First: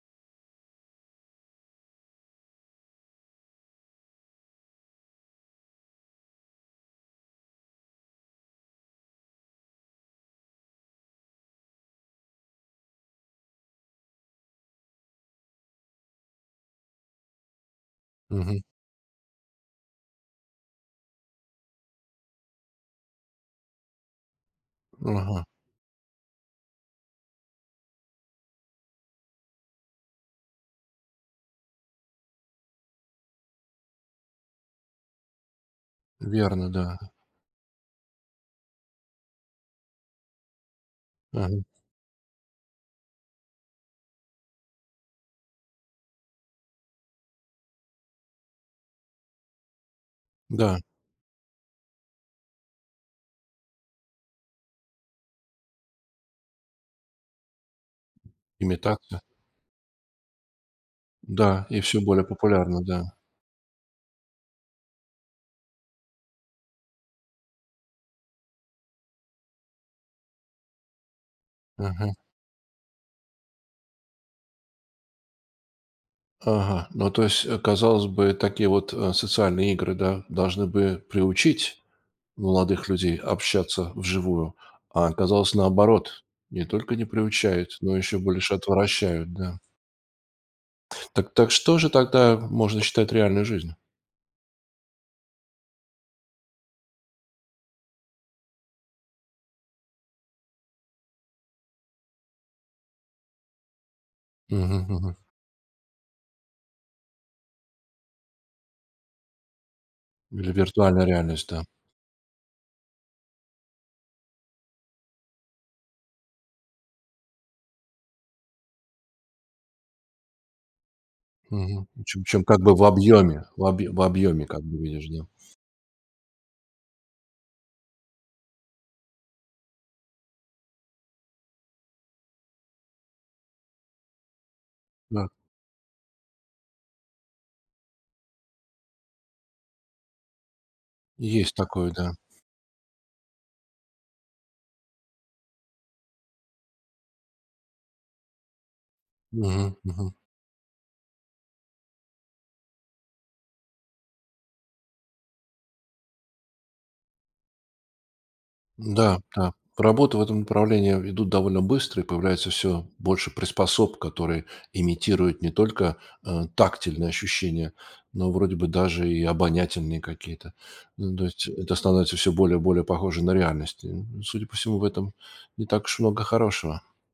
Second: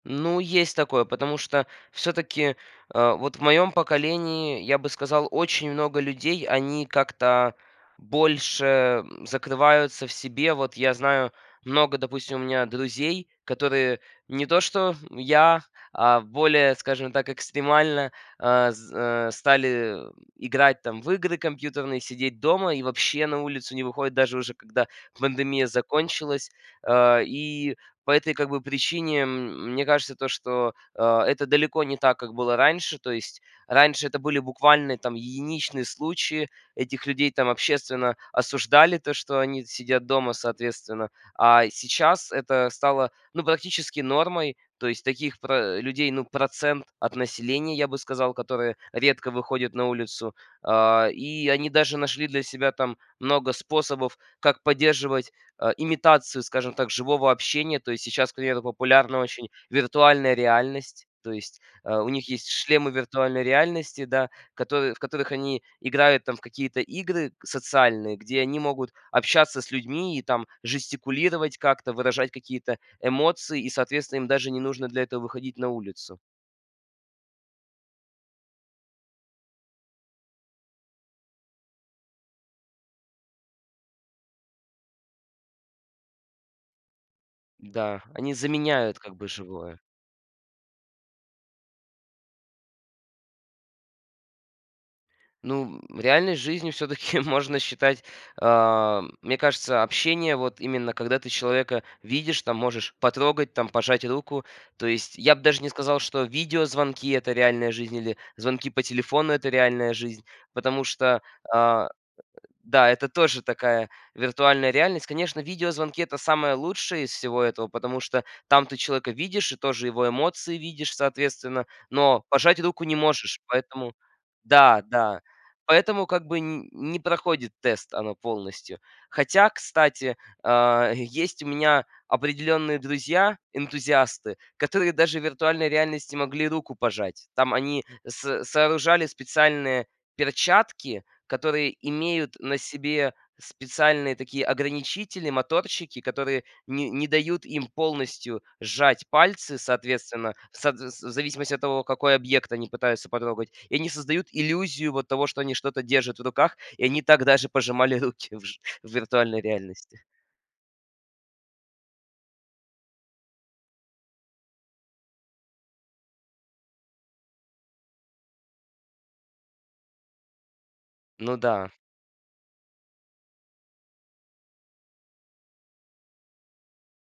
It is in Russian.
Ну, есть такое, потому что всё-таки, а вот в моём поколении, я бы сказал, очень много людей, они как-то больше, м, закрываются в себе. Вот я знаю много, допустим, у меня друзей, которые не то что я, а более, скажем так, экстремально, Мгм. а, з а стали играть там в игры компьютерные, сидеть дома и вообще на улицу не выходят, даже уже когда Ага. пандемия закончилась. А, и по этой как бы причине, м, мне кажется, то, что, а, это далеко не так, как было раньше. То есть раньше это были буквально там единичные случаи. Верно, да. Этих людей там общественно осуждали, то, что они сидят дома соответственно. Мгм. А сейчас это стало, ну, практически нормой. То есть таких про э, людей, ну, процент от населения, я бы сказал, которые редко выходят на улицу. Да. А, и они даже нашли для себя там много способов, как поддерживать, а, имитацию, скажем так, живого общения. То есть сейчас, к примеру, популярна Имитация? очень виртуальная реальность. То есть, Да и а, всё у более них есть популярно, шлемы да. виртуальной реальности, да, в которы в которых они играют там в какие-то игры социальные, где они могут общаться с людьми и там жестикулировать как-то, Мгм. выражать какие-то эмоции, и, соответственно, им даже не нужно для этого выходить на улицу. Ага. Ну, то есть, казалось бы, такие вот, э, социальные игры, да, должны бы приучить молодых людей общаться вживую, а оказалось наоборот: не только не приучает, но Да, еще они больше заменяют как бы отвращают, да. живое. Так так, что же тогда можно считать реальной жизнью? Ну, м, реальной жизнью всё-таки можно считать, а, мне кажется, общение вот именно когда ты человека видишь, там можешь потрогать, там пожать руку. То Мгм, есть мгм. я б даже не сказал, что видеозвонки- это реальная жизнь или звонки по телефону- это реальная жизнь, Или потому виртуальная что, реальность, да. а Да, это тоже такая виртуальная реальность. Конечно, видеозвонки- это самое лучшее из всего этого, потому что там ты человека видишь и тоже его эмоции видишь, соответственно, Мгм, чем но чем, как пожать бы, руку в не можешь. объеме, в об Поэтому в объеме, как бы, Да, видишь, да. да. Поэтому как бы нь не проходит тест она полностью. Хотя, кстати, а е есть у меня определенные друзья, энтузиасты, которые даже в Да. виртуальной реальности могли руку пожать. Там они с сооружали специальные перчатки, Есть которые такое, да. имеют на себе специальные такие ограничители, моторчики, которые не не дают им полностью сжать пальцы, Мгм, мгм. соответственно, в сот вс в зависимости от того, какой объект они пытаются потрогать. И они создают иллюзию вот того, что они что-то держат в руках, и они так даже пожимали руки в ж в М-да, виртуальной да. реальности. Работы в этом направлении ведут довольно быстро, и появляется всё больше приспособ, которые имитируют не только, э, тактильные ощущения, но, вроде бы, даже и обонятельные какие-то. Ну, то Ну есть да. это становится всё более более похоже на реальность. И, м, судя по всему, в этом не так уж много хорошего.